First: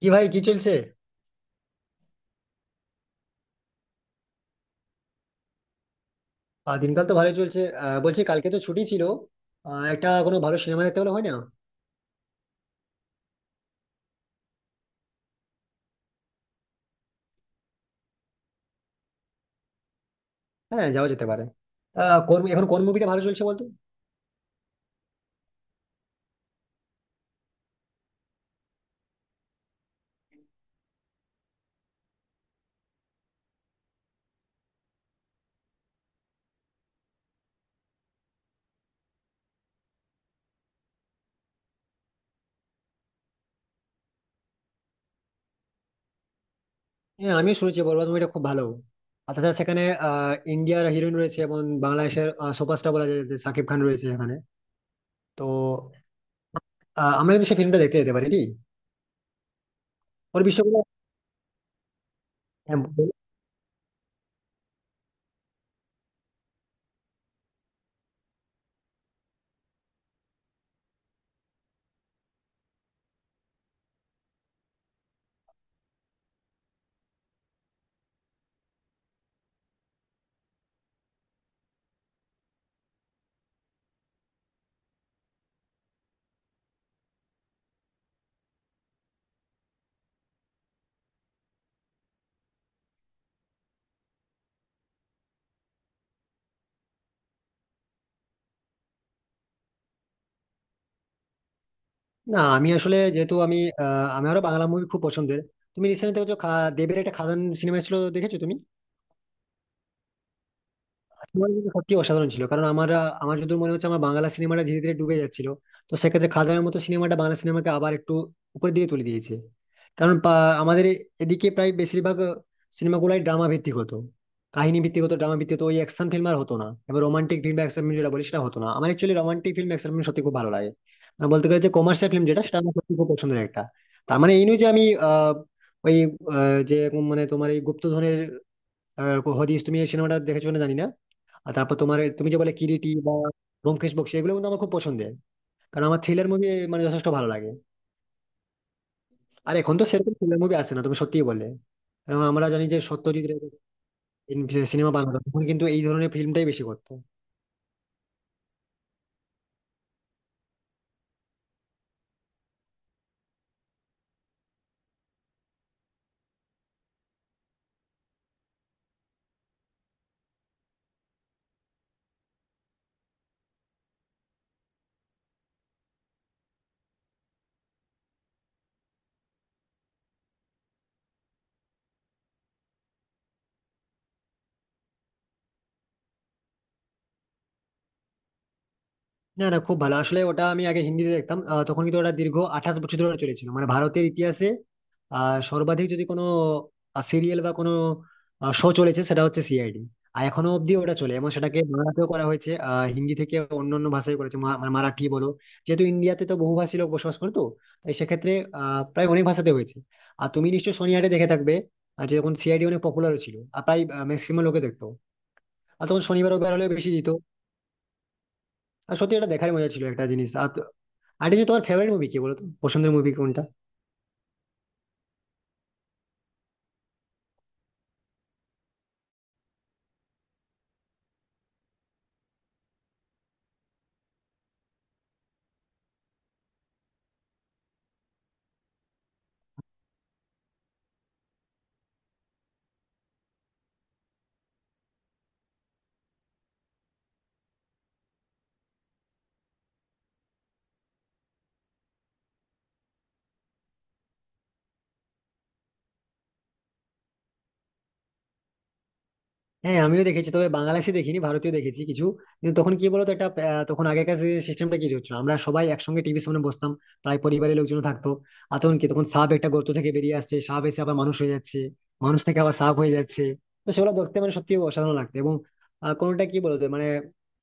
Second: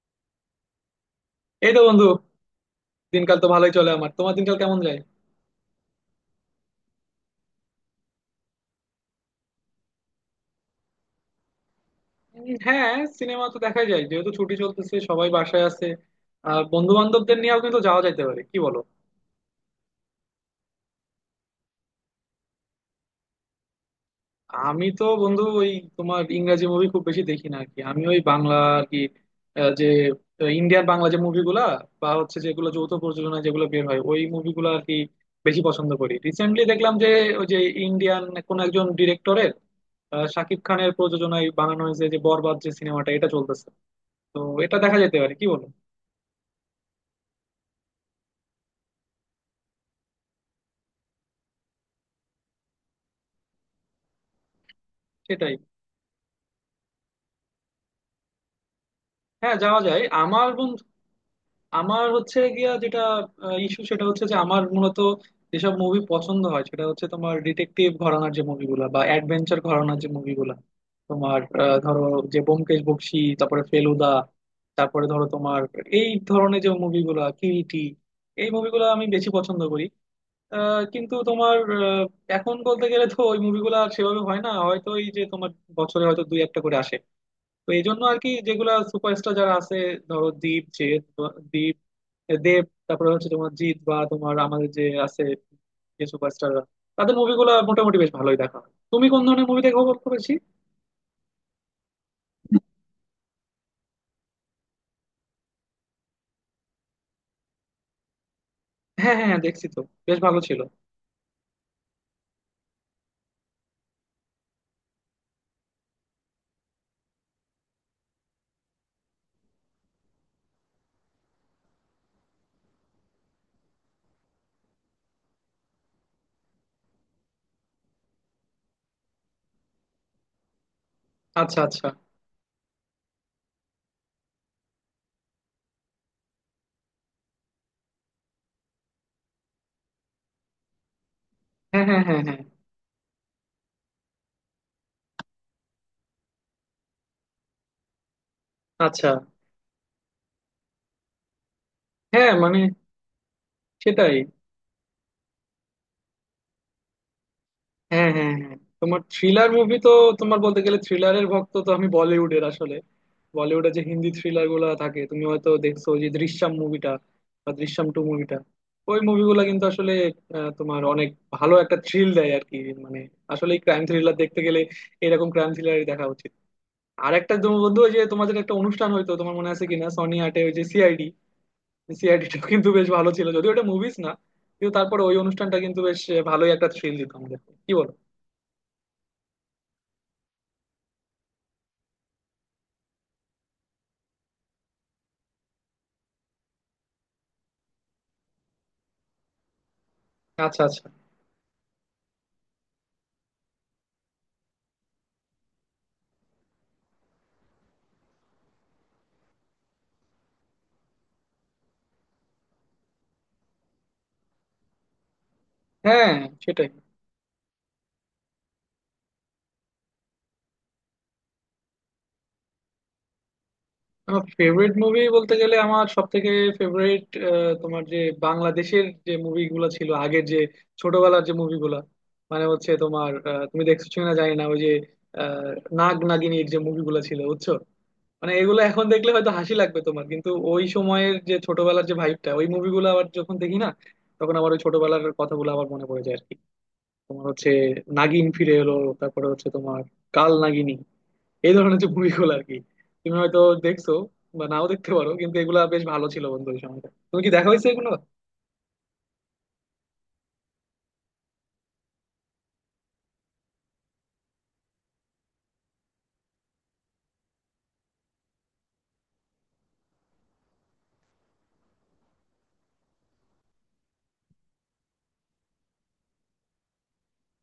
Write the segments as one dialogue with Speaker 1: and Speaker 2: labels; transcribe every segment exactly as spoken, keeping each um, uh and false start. Speaker 1: কি ভাই, কি চলছে?
Speaker 2: এই তো বন্ধু। দিনকাল তো ভালোই চলে, আমার। তোমার দিনকাল কেমন যায়?
Speaker 1: আহ, দিনকাল তো ভালোই চলছে। আহ, বলছি কালকে তো ছুটি ছিল। আহ, একটা কোনো ভালো সিনেমা দেখতে হলে হয় না?
Speaker 2: উম, হ্যাঁ, সিনেমা তো দেখাই যায়, যেহেতু ছুটি চলতেছে সবাই বাসায় আছে। আর বন্ধু বান্ধবদের নিয়েও কিন্তু যাওয়া যাইতে পারে, কি বলো?
Speaker 1: হ্যাঁ, যাওয়া যেতে পারে। আহ, কোন এখন কোন মুভিটা ভালো চলছে বলতো?
Speaker 2: আমি তো বন্ধু ওই, তোমার ইংরাজি মুভি খুব বেশি দেখি না আর কি। আমি ওই বাংলা আর কি, আহ, যে ইন্ডিয়ান বাংলা যে মুভিগুলা, বা হচ্ছে যেগুলো যৌথ প্রযোজনায় যেগুলো বের হয় ওই মুভিগুলো আর কি বেশি পছন্দ করি। রিসেন্টলি দেখলাম যে ওই যে ইন্ডিয়ান কোন একজন ডিরেক্টরের, শাকিব খানের প্রযোজনায় বানানো হয়েছে, যে বরবাদ যে সিনেমাটা এটা চলতেছে। তো এটা দেখা যেতে পারে, কি বলো?
Speaker 1: হ্যাঁ, আমিও শুনেছি বরবাদ মুভিটা খুব ভালো। আর তাছাড়া সেখানে আহ ইন্ডিয়ার হিরোইন রয়েছে এবং বাংলাদেশের সুপারস্টার বলা যায় যে শাকিব খান রয়েছে এখানে। তো
Speaker 2: সেটাই।
Speaker 1: আহ, আমরা কিন্তু সেই ফিল্মটা দেখতে যেতে পারি কি?
Speaker 2: হ্যাঁ, যাওয়া যায়
Speaker 1: ওর
Speaker 2: আমার
Speaker 1: বিষয়গুলো।
Speaker 2: বন্ধু। আমার হচ্ছে গিয়া
Speaker 1: হ্যাঁ,
Speaker 2: যেটা
Speaker 1: বল।
Speaker 2: ইস্যু, সেটা হচ্ছে যে আমার মূলত যেসব মুভি পছন্দ হয় সেটা হচ্ছে তোমার ডিটেকটিভ ঘরানার যে মুভিগুলা, বা অ্যাডভেঞ্চার ঘরানার যে মুভিগুলা। তোমার আহ, ধরো, যে ব্যোমকেশ বক্সী, তারপরে ফেলুদা, তারপরে ধরো তোমার এই ধরনের যে মুভিগুলা, কিরিটি, এই মুভিগুলো আমি বেশি পছন্দ করি। আহ, কিন্তু তোমার আহ, এখন বলতে গেলে তো ওই মুভিগুলো আর সেভাবে হয় না হয়তো। এই যে তোমার বছরে হয়তো দুই একটা করে আসে। তো এই জন্য আর কি, যেগুলা সুপারস্টার যারা আছে, ধরো দীপ যে দীপ দেব, তারপরে হচ্ছে তোমার জিৎ, বা তোমার আমাদের যে আছে যে সুপারস্টাররা, তাদের মুভিগুলো মোটামুটি বেশ ভালোই দেখা হয়। তুমি কোন ধরনের মুভি দেখো বলতে বেশি?
Speaker 1: না, আমি আসলে যেহেতু আমি আহ, আমারও বাংলা মুভি খুব পছন্দের। তুমি রিসেন্ট দেখেছো খা- দেবের একটা খাদান সিনেমা ছিল, দেখেছো তুমি?
Speaker 2: হ্যাঁ হ্যাঁ হ্যাঁ, দেখছি তো। বেশ ভালো ছিল।
Speaker 1: তোমার কিন্তু সত্যি অসাধারণ ছিল, কারণ আমরা আমার যদি মনে হচ্ছে আমার বাংলা সিনেমাটা ধীরে ধীরে ডুবে যাচ্ছিল। তো সেক্ষেত্রে খাদানের মতো সিনেমাটা বাংলা সিনেমাকে আবার একটু উপরের দিকে তুলে দিয়েছে। কারণ পা- আমাদের এদিকে প্রায় বেশিরভাগ সিনেমাগুলাই ড্রামা ভিত্তিক হতো, কাহিনী ভিত্তিক হতো, ড্রামা ভিত্তিক হতো, ওই অ্যাকশন ফিল্ম আর হতো না। এবার রোমান্টিক ফিল্ম বা অ্যাকশন ফিল্ম যেটা বলি সেটা হতো না। আমার actually romantic film action film সত্যি খুব ভালো লাগে। মানে বলতে
Speaker 2: আচ্ছা
Speaker 1: গেলে যে
Speaker 2: আচ্ছা।
Speaker 1: কমার্শিয়াল ফিল্ম যেটা, সেটা আমার সত্যি খুব পছন্দের একটা। তার মানে এই নয় যে আমি আহ ওই আহ, যে মানে তোমার এই গুপ্তধনের আহ, হদিস, তুমি এই সিনেমাটা দেখেছো না জানি না। আর তারপর
Speaker 2: হ্যাঁ
Speaker 1: তোমার
Speaker 2: হ্যাঁ
Speaker 1: এই-
Speaker 2: হ্যাঁ
Speaker 1: তুমি
Speaker 2: হ্যাঁ।
Speaker 1: যে বলে কিরিটি বা ব্যোমকেশ বক্সী, এগুলো কিন্তু আমার খুব পছন্দের। কারণ আমার থ্রিলার মুভি মানে যথেষ্ট ভালো লাগে।
Speaker 2: আচ্ছা।
Speaker 1: আর এখন তো সেরকম থ্রিলার মুভি আসে না, তুমি সত্যিই বলে। কারণ
Speaker 2: হ্যাঁ
Speaker 1: আমরা
Speaker 2: মানে,
Speaker 1: জানি যে সত্যজিৎ রে
Speaker 2: সেটাই।
Speaker 1: সিনেমা বানাতো তখন কিন্তু এই ধরনের ফিল্মটাই বেশি করতো।
Speaker 2: হ্যাঁ হ্যাঁ হ্যাঁ, তোমার থ্রিলার মুভি তো, তোমার বলতে গেলে থ্রিলারের ভক্ত তো। আমি বলিউডের আসলে, বলিউডে যে হিন্দি থ্রিলার গুলো থাকে, তুমি হয়তো দেখছো যে দৃশ্যম মুভিটা, বা দৃশ্যম টু মুভিটা, ওই মুভিগুলো কিন্তু আসলে আহ, তোমার অনেক ভালো একটা থ্রিল দেয় আর কি। মানে আসলে ক্রাইম থ্রিলার দেখতে গেলে এরকম ক্রাইম থ্রিলারই দেখা উচিত। আর একটা তুমি বন্ধু, ওই যে তোমাদের একটা অনুষ্ঠান, হয়তো তোমার মনে আছে কিনা, সনি আটে ওই যে সিআইডি। সিআইডিটা কিন্তু বেশ ভালো ছিল, যদিও এটা মুভিস না, কিন্তু তারপরে ওই অনুষ্ঠানটা কিন্তু বেশ ভালোই একটা থ্রিল দিত আমাদের, কি বলো?
Speaker 1: না না, খুব ভালো, আসলে ওটা আমি আগে হিন্দিতে দেখতাম। আহ, তখন কিন্তু ওটা দীর্ঘ আঠাশ বছর ধরে চলেছিল, মানে ভারতের ইতিহাসে আহ সর্বাধিক যদি কোনো সিরিয়াল বা কোনো শো চলেছে সেটা হচ্ছে সিআইডি। আর এখনো
Speaker 2: আচ্ছা
Speaker 1: অব্দি
Speaker 2: আচ্ছা।
Speaker 1: ওটা চলে এবং সেটাকে বাংলাতেও করা হয়েছে। আহ, হিন্দি থেকে অন্য অন্য ভাষায় করেছে, মা- মানে মারাঠি বলো, যেহেতু ইন্ডিয়াতে তো বহুভাষী লোক বসবাস করতো, তাই সেক্ষেত্রে আহ, প্রায় অনেক ভাষাতে হয়েছে। আর তুমি নিশ্চয়ই শনিবারে দেখে থাকবে। আর যে যখন সিআইডি অনেক পপুলার ছিল আর প্রায় ম্যাক্সিমাম লোকে দেখতো, আর তখন
Speaker 2: হ্যাঁ,
Speaker 1: শনিবার রবিবার হলে
Speaker 2: সেটাই।
Speaker 1: বেশি দিত। আর সত্যি এটা দেখার মজা ছিল, একটা জিনিস। আর যে তোমার ফেভারিট মুভি কি বলতো, পছন্দের মুভি কোনটা?
Speaker 2: আমার ফেভারিট মুভি বলতে গেলে, আমার সব থেকে ফেভারিট তোমার যে বাংলাদেশের যে মুভিগুলো ছিল আগের, যে ছোটবেলার যে মুভিগুলা। মানে হচ্ছে তোমার আহ, তুমি দেখছো কিনা জানি না, ওই যে আহ, নাগ নাগিনীর যে মুভিগুলো ছিল বুঝছো। মানে এগুলো এখন দেখলে হয়তো হাসি লাগবে তোমার, কিন্তু ওই সময়ের যে ছোটবেলার যে ভাইবটা, ওই মুভিগুলো আবার যখন দেখি না, তখন আবার ওই ছোটবেলার কথাগুলো আবার মনে পড়ে যায় আর কি। তোমার হচ্ছে নাগিন ফিরে এলো, তারপরে হচ্ছে তোমার কাল নাগিনী, এই ধরনের যে মুভিগুলো আর কি। তুমি হয়তো দেখছো, বা নাও দেখতে পারো, কিন্তু এগুলা বেশ ভালো ছিল বন্ধু, ওই সময়টা। তুমি কি দেখা হয়েছে এগুলো?
Speaker 1: হ্যাঁ, আমিও দেখেছি, তবে বাংলাদেশি দেখিনি, ভারতীয় দেখেছি কিছু। কিন্তু তখন কি বলতো, একটা আহ, তখন আগেকার সিস্টেমটা কি হচ্ছিল, আমরা সবাই একসঙ্গে টিভির সামনে বসতাম, প্রায় পরিবারের লোকজন থাকতো। আর তখন কি, তখন সাপ একটা গর্ত থেকে বেরিয়ে আসছে, সাপ এসে আবার মানুষ হয়ে যাচ্ছে, মানুষ থেকে আবার সাপ হয়ে যাচ্ছে। তো সেগুলো দেখতে মানে সত্যি অসাধারণ লাগতো। এবং আহ, কোনোটা কি বলতো, মানে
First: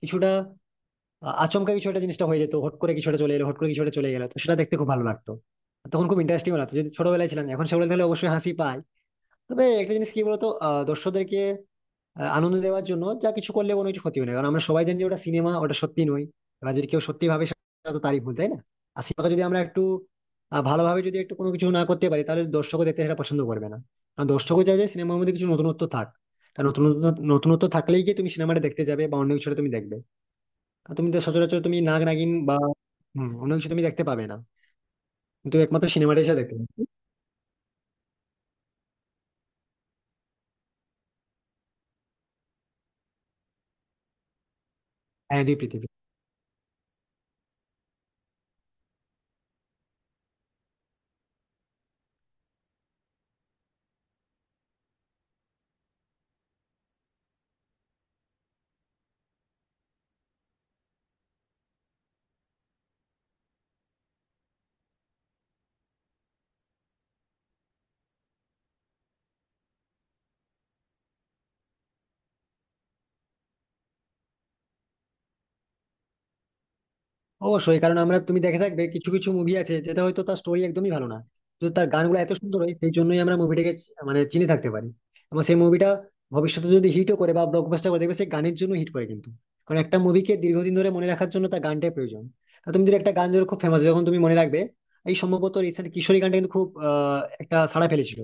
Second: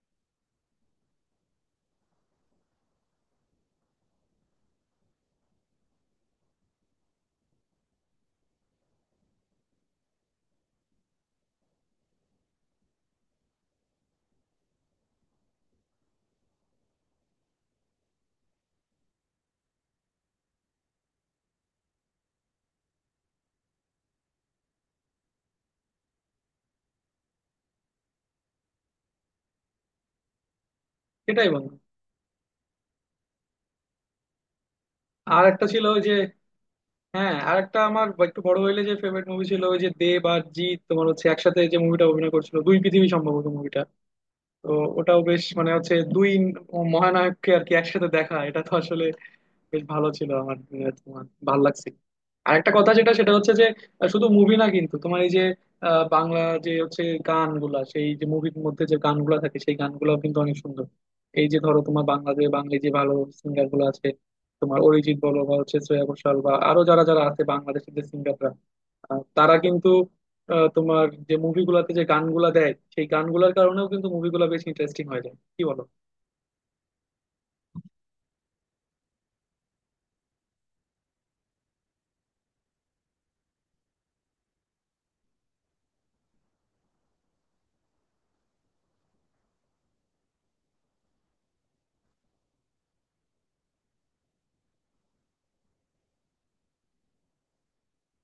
Speaker 1: কিছুটা আহ, আচমকা কিছু একটা জিনিসটা হয়ে যেত, হট করে কিছুটা চলে এলো, হট করে কিছুটা চলে গেলো, তো সেটা দেখতে খুব ভালো লাগতো। তখন খুব ইন্টারেস্টিং লাগতো, যদি ছোটবেলায় ছিলাম। এখন সেগুলো দেখলে অবশ্যই হাসি পায়। তবে একটা জিনিস কি বলতো, আহ, দর্শকদেরকে আহ, আনন্দ দেওয়ার জন্য যা কিছু করলে কোনো কিছু ক্ষতি হয় না, কারণ আমরা সবাই জানি যে ওটা সিনেমা, ওটা সত্যি নয়। এবার যদি কেউ সত্যি ভাবে, সেটা তো তারই ভুল, তাই না? আর সিনেমাকে যদি আমরা একটু আহ, ভালোভাবে যদি একটু কোনো কিছু না করতে পারি, তাহলে দর্শকও দেখতে সেটা পছন্দ করবে না। কারণ দর্শকও চাই যে সিনেমার মধ্যে কিছু নতুনত্ব থাক। কারণ নতুনত্ব নতুনত্ব থাকলেই গিয়ে তুমি সিনেমাটা দেখতে যাবে বা অন্য কিছুটা তুমি দেখবে। কারণ তুমি তো
Speaker 2: সেটাই
Speaker 1: সচরাচর
Speaker 2: বন্ধু।
Speaker 1: তুমি নাগ নাগিন বা হম অন্য কিছু তুমি দেখতে পাবে না,
Speaker 2: আর
Speaker 1: কিন্তু
Speaker 2: একটা ছিল
Speaker 1: একমাত্র
Speaker 2: ওই যে,
Speaker 1: সিনেমাটাই এসে দেখতে পাবে।
Speaker 2: হ্যাঁ আর একটা আমার একটু বড় হইলে যে ফেভারিট মুভি ছিল, ওই যে দেব আর জিৎ তোমার হচ্ছে একসাথে যে মুভিটা অভিনয় করছিল, দুই পৃথিবী সম্ভবত মুভিটা। তো ওটাও
Speaker 1: হ্যাঁ,
Speaker 2: বেশ,
Speaker 1: দুই
Speaker 2: মানে
Speaker 1: পৃথিবী।
Speaker 2: হচ্ছে দুই মহানায়ককে আর কি একসাথে দেখা, এটা তো আসলে বেশ ভালো ছিল আমার। আহ, তোমার ভালো লাগছে। আরেকটা কথা যেটা সেটা হচ্ছে যে আহ, শুধু মুভি না, কিন্তু তোমার এই যে আহ, বাংলা যে হচ্ছে গানগুলা, সেই যে মুভির মধ্যে যে গানগুলা থাকে, সেই গানগুলাও কিন্তু অনেক সুন্দর। এই যে ধরো তোমার বাংলাদেশ বাঙালি যে ভালো সিঙ্গার গুলো আছে, তোমার অরিজিৎ বলো, বা হচ্ছে শ্রেয়া ঘোষাল, বা আরো যারা যারা আছে বাংলাদেশের যে সিঙ্গাররা, তারা কিন্তু আহ, তোমার যে মুভিগুলাতে যে গানগুলা দেয়, সেই গানগুলার কারণেও কিন্তু মুভিগুলা বেশ ইন্টারেস্টিং হয়ে যায়, কি বলো?
Speaker 1: অবশ্যই, কারণ আমরা তুমি দেখে থাকবে কিছু কিছু মুভি আছে যেটা হয়তো তার স্টোরি একদমই ভালো না, তো তার গানগুলো এত সুন্দর হয় সেই জন্যই আমরা মুভিটাকে মানে চিনে থাকতে পারি। এবং সেই মুভিটা ভবিষ্যতে যদি হিটও করে বা ব্লকবাস্টার করে, দেখবে সেই গানের জন্য হিট করে কিন্তু। কারণ একটা মুভিকে দীর্ঘদিন ধরে মনে রাখার জন্য তার গানটাই প্রয়োজন। তা তুমি যদি একটা গান যখন খুব ফেমাস, যখন তুমি মনে রাখবে এই, সম্ভবত রিসেন্ট কিশোরী গানটা কিন্তু খুব আহ, একটা সাড়া ফেলেছিল,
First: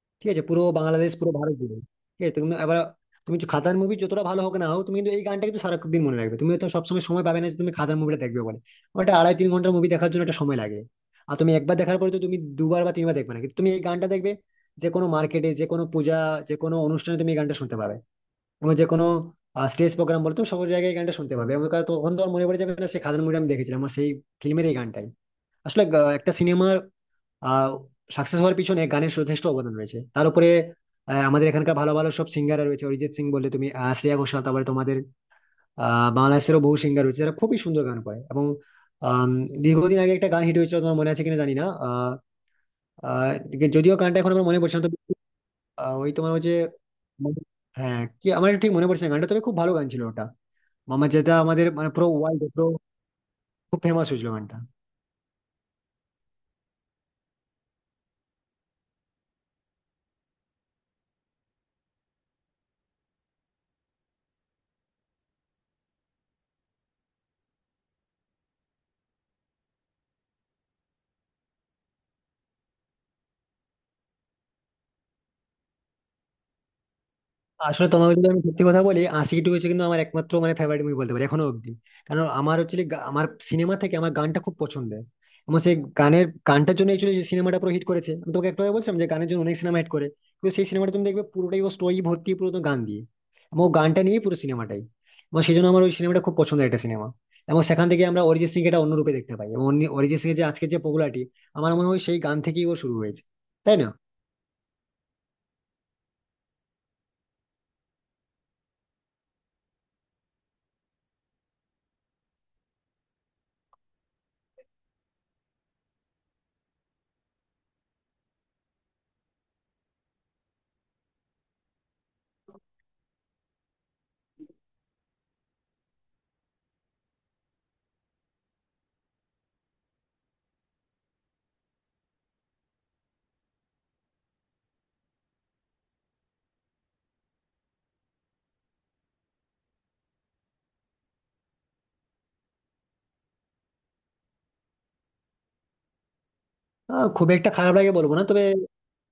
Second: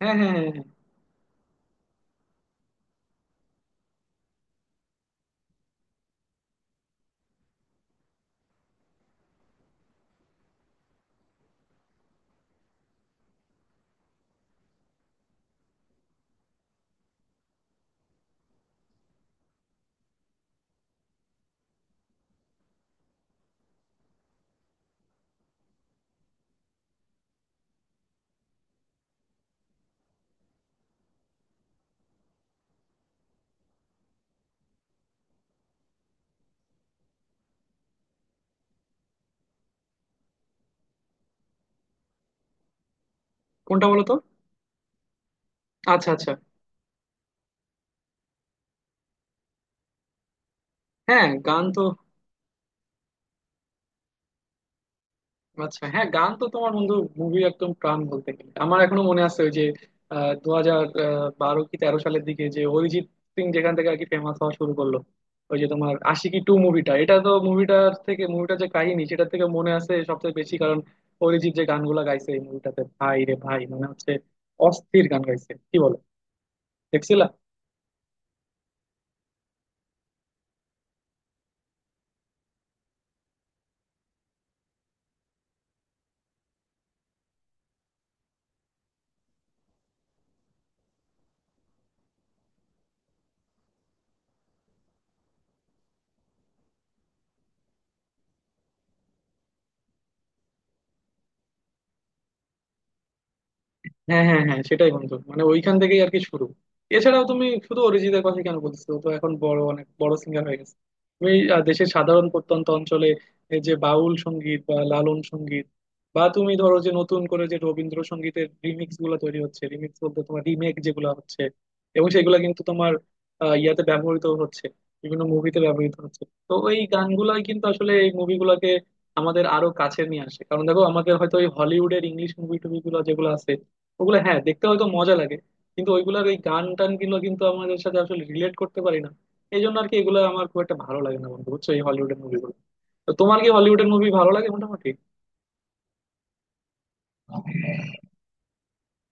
Speaker 2: হ্যাঁ
Speaker 1: ঠিক
Speaker 2: হ্যাঁ হ্যাঁ
Speaker 1: আছে,
Speaker 2: হ্যাঁ।
Speaker 1: পুরো বাংলাদেশ পুরো ভারত জুড়ে। ঠিক আছে তুমি এবার, তুমি যে খাদার মুভি যতটা ভালো হোক না হোক, তুমি কিন্তু এই গানটা কিন্তু সারাদিন মনে রাখবে। তুমি তো সবসময় সময় পাবে না যে তুমি খাদার মুভিটা দেখবে বলে। ওটা আড়াই তিন ঘন্টার মুভি, দেখার জন্য একটা সময় লাগে। আর তুমি একবার দেখার পরে তো তুমি দুবার বা তিনবার দেখবে না, কিন্তু তুমি এই গানটা দেখবে। যে কোনো মার্কেটে, যে কোনো পূজা, যে কোনো অনুষ্ঠানে তুমি এই গানটা শুনতে পাবে। এবং যে কোনো স্টেজ প্রোগ্রাম বলে তুমি সব জায়গায় এই গানটা শুনতে পাবে, এবং কারণ তখন তো আর মনে পড়ে যাবে না সেই খাদার মুভিটা আমি দেখেছিলাম আমার সেই ফিল্মের, এই গানটাই আসলে আহ, একটা সিনেমার আহ সাকসেস হওয়ার পিছনে গানের যথেষ্ট অবদান রয়েছে। তার উপরে আহ, আমাদের এখানকার ভালো ভালো সব সিঙ্গার রয়েছে অরিজিৎ সিং বলে, তুমি আহ, শ্রেয়া ঘোষাল, তারপরে তোমাদের আহ বাংলাদেশেরও বহু সিঙ্গার রয়েছে যারা খুবই সুন্দর গান করে। এবং আম, দীর্ঘদিন আগে একটা গান হিট হয়েছিল, তোমার মনে আছে কিনা জানি না। আহ আহ,
Speaker 2: কোনটা
Speaker 1: যদিও
Speaker 2: বলো তো?
Speaker 1: গানটা এখন আমার মনে পড়ছে না, তবে আহ,
Speaker 2: আচ্ছা
Speaker 1: ওই তোমার
Speaker 2: আচ্ছা।
Speaker 1: হচ্ছে, হ্যাঁ কি, আমার ঠিক মনে পড়ছে না গানটা, তবে খুব ভালো গান ছিল ওটা। আমার
Speaker 2: হ্যাঁ
Speaker 1: যেটা
Speaker 2: গান
Speaker 1: আমাদের
Speaker 2: তো।
Speaker 1: মানে পুরো ওয়ার্ল্ড পুরো খুব ফেমাস হয়েছিল গানটা।
Speaker 2: আচ্ছা হ্যাঁ, গান তো তোমার বন্ধু মুভি একদম প্রাণ বলতে গেলে। আমার এখনো মনে আছে ওই যে দু হাজার বারো কি তেরো সালের দিকে, যে অরিজিৎ সিং যেখান থেকে আর কি ফেমাস হওয়া শুরু করলো, ওই যে তোমার আশিকি টু মুভিটা। এটা তো মুভিটার থেকে মুভিটার যে কাহিনী সেটা থেকে মনে আছে সবচেয়ে বেশি, কারণ অরিজিৎ যে গানগুলা গাইছে এই মুভিটাতে, ভাই রে ভাই, মানে হচ্ছে অস্থির গান গাইছে, কি বলো? দেখছিলা?
Speaker 1: আসলে তোমাকে যদি আমি সত্যি কথা বলি, আশিকি টু হচ্ছে কিন্তু আমার একমাত্র মানে ফেভারিট মুভি বলতে পারি এখনো অব্দি। কারণ আমার অ্যাকচুয়ালি আমার সিনেমা থেকে আমার গানটা খুব পছন্দের। এবং সেই গানের গানটার জন্য অ্যাকচুয়ালি যে সিনেমাটা পুরো হিট করেছে। আমি তোমাকে একটু আগে বলছিলাম যে গানের জন্য অনেক সিনেমা হিট করে, কিন্তু সেই সিনেমাটা তুমি দেখবে পুরোটাই ও স্টোরি ভর্তি পুরো তো গান দিয়ে। এবং ও গানটা নিয়ে পুরো সিনেমাটাই। এবং সেই জন্য আমার ওই সিনেমাটা খুব পছন্দের একটা সিনেমা। এবং সেখান থেকে আমরা অরিজিৎ সিং এটা অন্য রূপে দেখতে পাই, এবং অরিজিৎ সিং এর যে আজকে যে পপুলারিটি, আমার মনে হয় সেই গান থেকেই ওর শুরু হয়েছে, তাই না?
Speaker 2: হ্যাঁ হ্যাঁ হ্যাঁ, সেটাই বন্ধু, মানে ওইখান থেকেই আর কি শুরু। এছাড়াও তুমি শুধু অরিজিতের কথা কেন বলছো, ও তো এখন বড় অনেক বড় সিঙ্গার হয়ে গেছে। তুমি আহ, দেশের সাধারণ প্রত্যন্ত অঞ্চলে এই যে বাউল সঙ্গীত বা লালন সঙ্গীত, বা তুমি ধরো যে নতুন করে যে রবীন্দ্রসঙ্গীতের রিমিক্স গুলো তৈরি হচ্ছে, রিমিক্স বলতে তোমার রিমেক যেগুলো হচ্ছে, এবং সেগুলো কিন্তু তোমার আহ, ইয়াতে ব্যবহৃত হচ্ছে, বিভিন্ন মুভিতে ব্যবহৃত হচ্ছে। তো ওই গানগুলাই কিন্তু আসলে এই মুভিগুলোকে আমাদের আরো কাছে নিয়ে আসে, কারণ দেখো, আমাদের হয়তো ওই হলিউডের ইংলিশ মুভি টুভি গুলো যেগুলো আছে, ওগুলো হ্যাঁ দেখতে হয়তো মজা লাগে, কিন্তু ওইগুলার ওই গান টান গুলো কিন্তু আমাদের সাথে আসলে রিলেট করতে পারি না। এই জন্য আর কি এগুলো আমার খুব একটা ভালো লাগে না বন্ধু, বুঝছো এই হলিউডের মুভিগুলো। তো তোমার কি হলিউডের মুভি ভালো লাগে মোটামুটি?
Speaker 1: আহ, খুব একটা খারাপ লাগে বলবো না, তবে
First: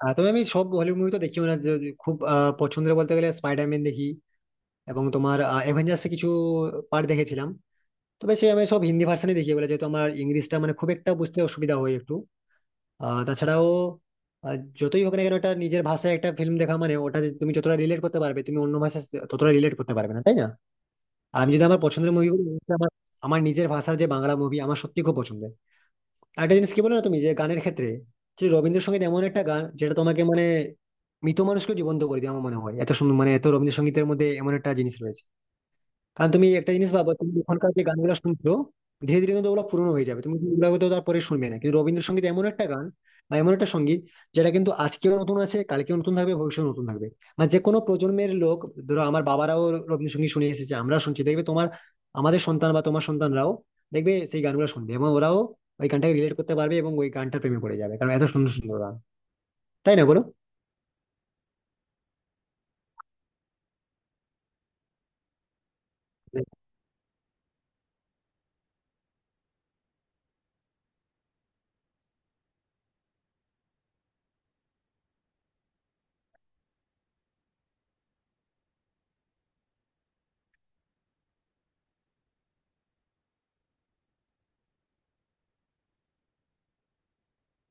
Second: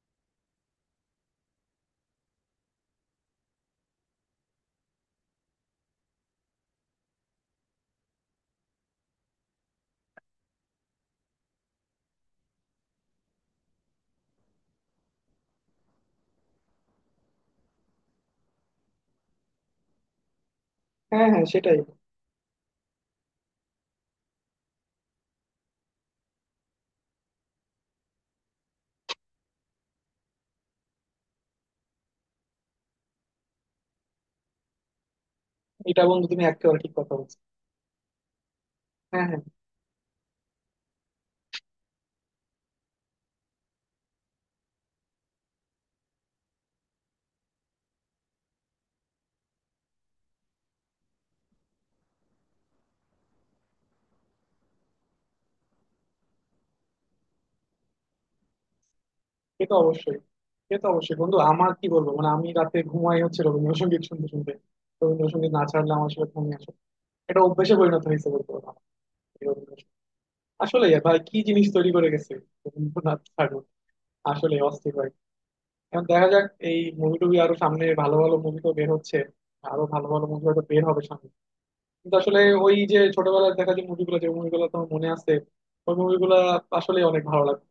Speaker 1: আহ, তবে আমি সব হলিউড মুভি তো দেখিও না, যে খুব আহ, পছন্দের বলতে গেলে স্পাইডারম্যান দেখি। এবং তোমার অ্যাভেঞ্জার্স কিছু পার্ট দেখেছিলাম। তবে সে আমি সব হিন্দি ভার্সানে দেখি বলে, যেহেতু আমার ইংলিশটা মানে খুব একটা বুঝতে অসুবিধা হয় একটু। আহ, তাছাড়াও আহ, যতই হোক না কেন একটা নিজের ভাষায় একটা ফিল্ম দেখা মানে ওটা তুমি যতটা রিলেট করতে পারবে, তুমি অন্য ভাষায় ততটা রিলেট করতে পারবে না, তাই না?
Speaker 2: হ্যাঁ
Speaker 1: আর
Speaker 2: হ্যাঁ,
Speaker 1: আমি যদি
Speaker 2: সেটাই।
Speaker 1: আমার পছন্দের মুভি বলি, আমার আমার নিজের ভাষার যে বাংলা মুভি আমার সত্যি খুব পছন্দের। আরেকটা জিনিস কি বলো না, তুমি যে গানের ক্ষেত্রে যে রবীন্দ্রসঙ্গীত এমন একটা গান যেটা তোমাকে মানে মৃত মানুষকে জীবন্ত করে দেয়, আমার মনে হয় এত সুন্দর, মানে এত রবীন্দ্রসঙ্গীতের মধ্যে এমন একটা জিনিস রয়েছে।
Speaker 2: এটা বন্ধু
Speaker 1: কারণ
Speaker 2: তুমি
Speaker 1: তুমি একটা
Speaker 2: একেবারে
Speaker 1: জিনিস
Speaker 2: ঠিক
Speaker 1: ভাবো,
Speaker 2: কথা
Speaker 1: তুমি
Speaker 2: বলছো।
Speaker 1: এখনকার যে গানগুলো শুনছো ধীরে
Speaker 2: হ্যাঁ
Speaker 1: ধীরে
Speaker 2: হ্যাঁ,
Speaker 1: কিন্তু ওগুলো পুরনো হয়ে যাবে, তুমি কিন্তু ওগুলো তো তারপরে শুনবে না। কিন্তু রবীন্দ্রসঙ্গীত এমন একটা গান বা এমন একটা সঙ্গীত যেটা কিন্তু আজকেও নতুন আছে, কালকেও নতুন থাকবে, ভবিষ্যতেও নতুন থাকবে। মানে যে কোনো প্রজন্মের লোক, ধরো আমার বাবারাও রবীন্দ্রসঙ্গীত শুনে এসেছে, আমরা শুনছি, দেখবে তোমার আমাদের সন্তান বা তোমার সন্তানরাও দেখবে সেই গানগুলো শুনবে, এবং ওরাও ওই গানটাকে রিলেট করতে পারবে এবং ওই গানটার প্রেমে পড়ে যাবে, কারণ এত সুন্দর সুন্দর গান,
Speaker 2: সে তো
Speaker 1: তাই না
Speaker 2: অবশ্যই।
Speaker 1: বলো?
Speaker 2: সে তো অবশ্যই বন্ধু। আমার কি বলবো, মানে আমি রাতে ঘুমাই হচ্ছে রবীন্দ্রসঙ্গীত শুনতে শুনতে, রবীন্দ্রসঙ্গীত না ছাড়লে আমার আসলে ঘুমিয়ে আসে। এটা অভ্যেসে পরিণত হয়েছে বলতে পারো আমার, এই রবীন্দ্রসঙ্গীত। আসলে ভাই কি জিনিস তৈরি করে গেছে রবীন্দ্রনাথ ঠাকুর, আসলে অস্থির ভাই। এখন দেখা যাক, এই মুভি টুভি আরো সামনে ভালো ভালো মুভি তো বের হচ্ছে, আরো ভালো ভালো মুভি হয়তো বের হবে সামনে। কিন্তু আসলে ওই যে ছোটবেলায় দেখা যে মুভিগুলো, যে মুভিগুলো তোমার মনে আছে, ওই মুভিগুলো আসলে অনেক ভালো লাগে।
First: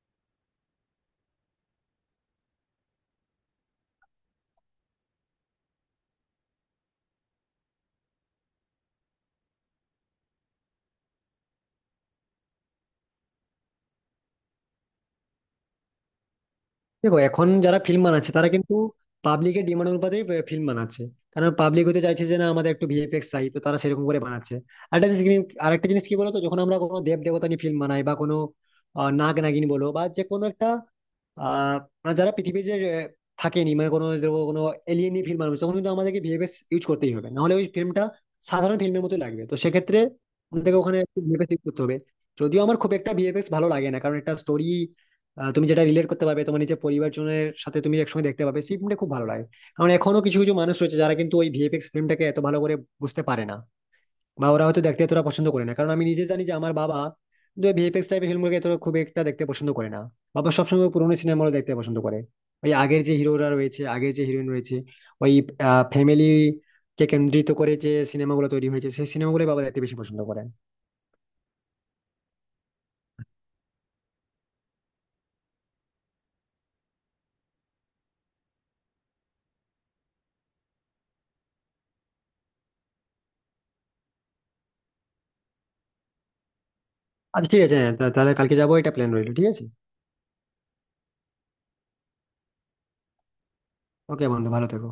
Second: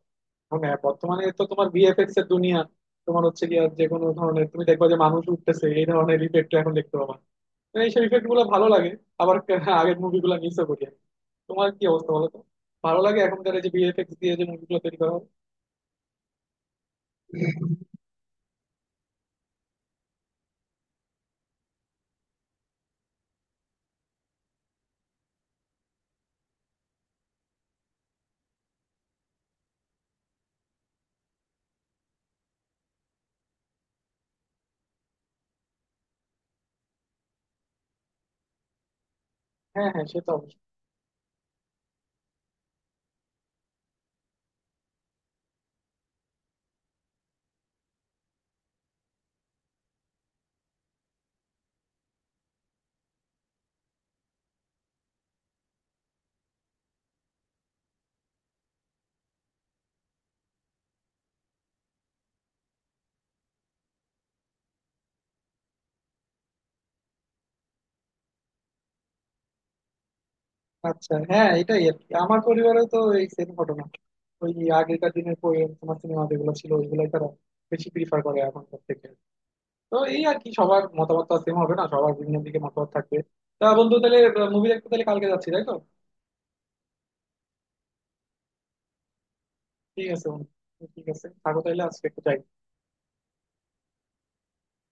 Speaker 2: এখন হ্যাঁ, বর্তমানে তো তোমার ভিএফএক্স এর দুনিয়া, তোমার হচ্ছে কি যে কোনো ধরনের তুমি দেখবা, যে মানুষ উঠতেছে এই ধরনের ইফেক্ট এখন দেখতে পাবা। মানে এইসব ইফেক্ট গুলো ভালো লাগে, আবার আগের মুভিগুলো মিসও করি আমি। তোমার কি অবস্থা বলো তো, ভালো লাগে এখনকার এই যে ভিএফএক্স দিয়ে যে মুভিগুলো তৈরি করা হয়?
Speaker 1: দেখো এখন যারা ফিল্ম বানাচ্ছে তারা কিন্তু পাবলিকের ডিমান্ড অনুপাতে ফিল্ম বানাচ্ছে। কারণ পাবলিক হতে চাইছে যে না আমাদের একটু ভিএফএক্স চাই, তো তারা সেরকম করে বানাচ্ছে। আরেকটা জিনিস কি- আরেকটা জিনিস কি বলতো, যখন আমরা কোনো দেব দেবতা নিয়ে ফিল্ম বানাই বা কোনো আহ, নাগ নাগিন বলো বা যে কোনো একটা আহ মানে যারা পৃথিবীর যে আহ, থাকেনি মানে কোনো ধরো কোনো এলিয়েনই ফিল্ম বানাবে, তখন কিন্তু আমাদেরকে ভিএফএক্স ইউজ করতেই হবে, নাহলে ওই ফিল্মটা সাধারণ ফিল্মের মতো লাগবে। তো
Speaker 2: হ্যাঁ
Speaker 1: সেক্ষেত্রে
Speaker 2: হ্যাঁ, সে তো অবশ্যই।
Speaker 1: আমাদেরকে ওখানে ভিএফএক্স ইউজ করতে হবে। যদিও আমার খুব একটা ভিএফএক্স ভালো লাগে না, কারণ একটা স্টোরি তুমি যেটা রিলেট করতে পারবে তোমার নিজের পরিবারজনের সাথে তুমি একসঙ্গে দেখতে পাবে, সেই ফিল্মটা খুব ভালো লাগে। কারণ এখনো কিছু কিছু মানুষ রয়েছে যারা কিন্তু ওই ভিএফএক্স ফিল্মটাকে এত ভালো করে বুঝতে পারে না, বা ওরা হয়তো দেখতে এতটা পছন্দ করে না, কারণ আমি নিজে জানি যে আমার বাবা কিন্তু ভিএফএক্স টাইপের ফিল্মগুলোকে এতটা খুব একটা দেখতে পছন্দ করে না। বাবা সবসময় পুরোনো সিনেমা দেখতে পছন্দ করে, ওই আগের যে হিরোরা রয়েছে, আগের যে হিরোইন রয়েছে, ওই ফ্যামিলি কে কেন্দ্রিত করে যে সিনেমাগুলো তৈরি হয়েছে সেই সিনেমাগুলো বাবা দেখতে বেশি পছন্দ করে।
Speaker 2: আচ্ছা হ্যাঁ, এটাই আর কি, আমার পরিবারেও তো এই সেম ঘটনা। ওই আগেকার দিনের পরি- তোমার সিনেমা যেগুলো ছিল, ওইগুলাই তারা বেশি প্রিফার করে এখনকার থেকে। তো এই আর কি, সবার মতামত তো সেম হবে না, সবার বিভিন্ন দিকে মতামত থাকবে। তা বন্ধু, তাহলে মুভি দেখতে তাহলে কালকে যাচ্ছি, তাই তো?
Speaker 1: আচ্ছা ঠিক আছে, হ্যাঁ তা- তাহলে কালকে যাবো, এটা প্ল্যান রইলো, ঠিক আছে।
Speaker 2: ঠিক আছে বন্ধু, ঠিক আছে, থাকো তাহলে, আজকে একটু যাই।
Speaker 1: ওকে বন্ধু, ভালো থেকো।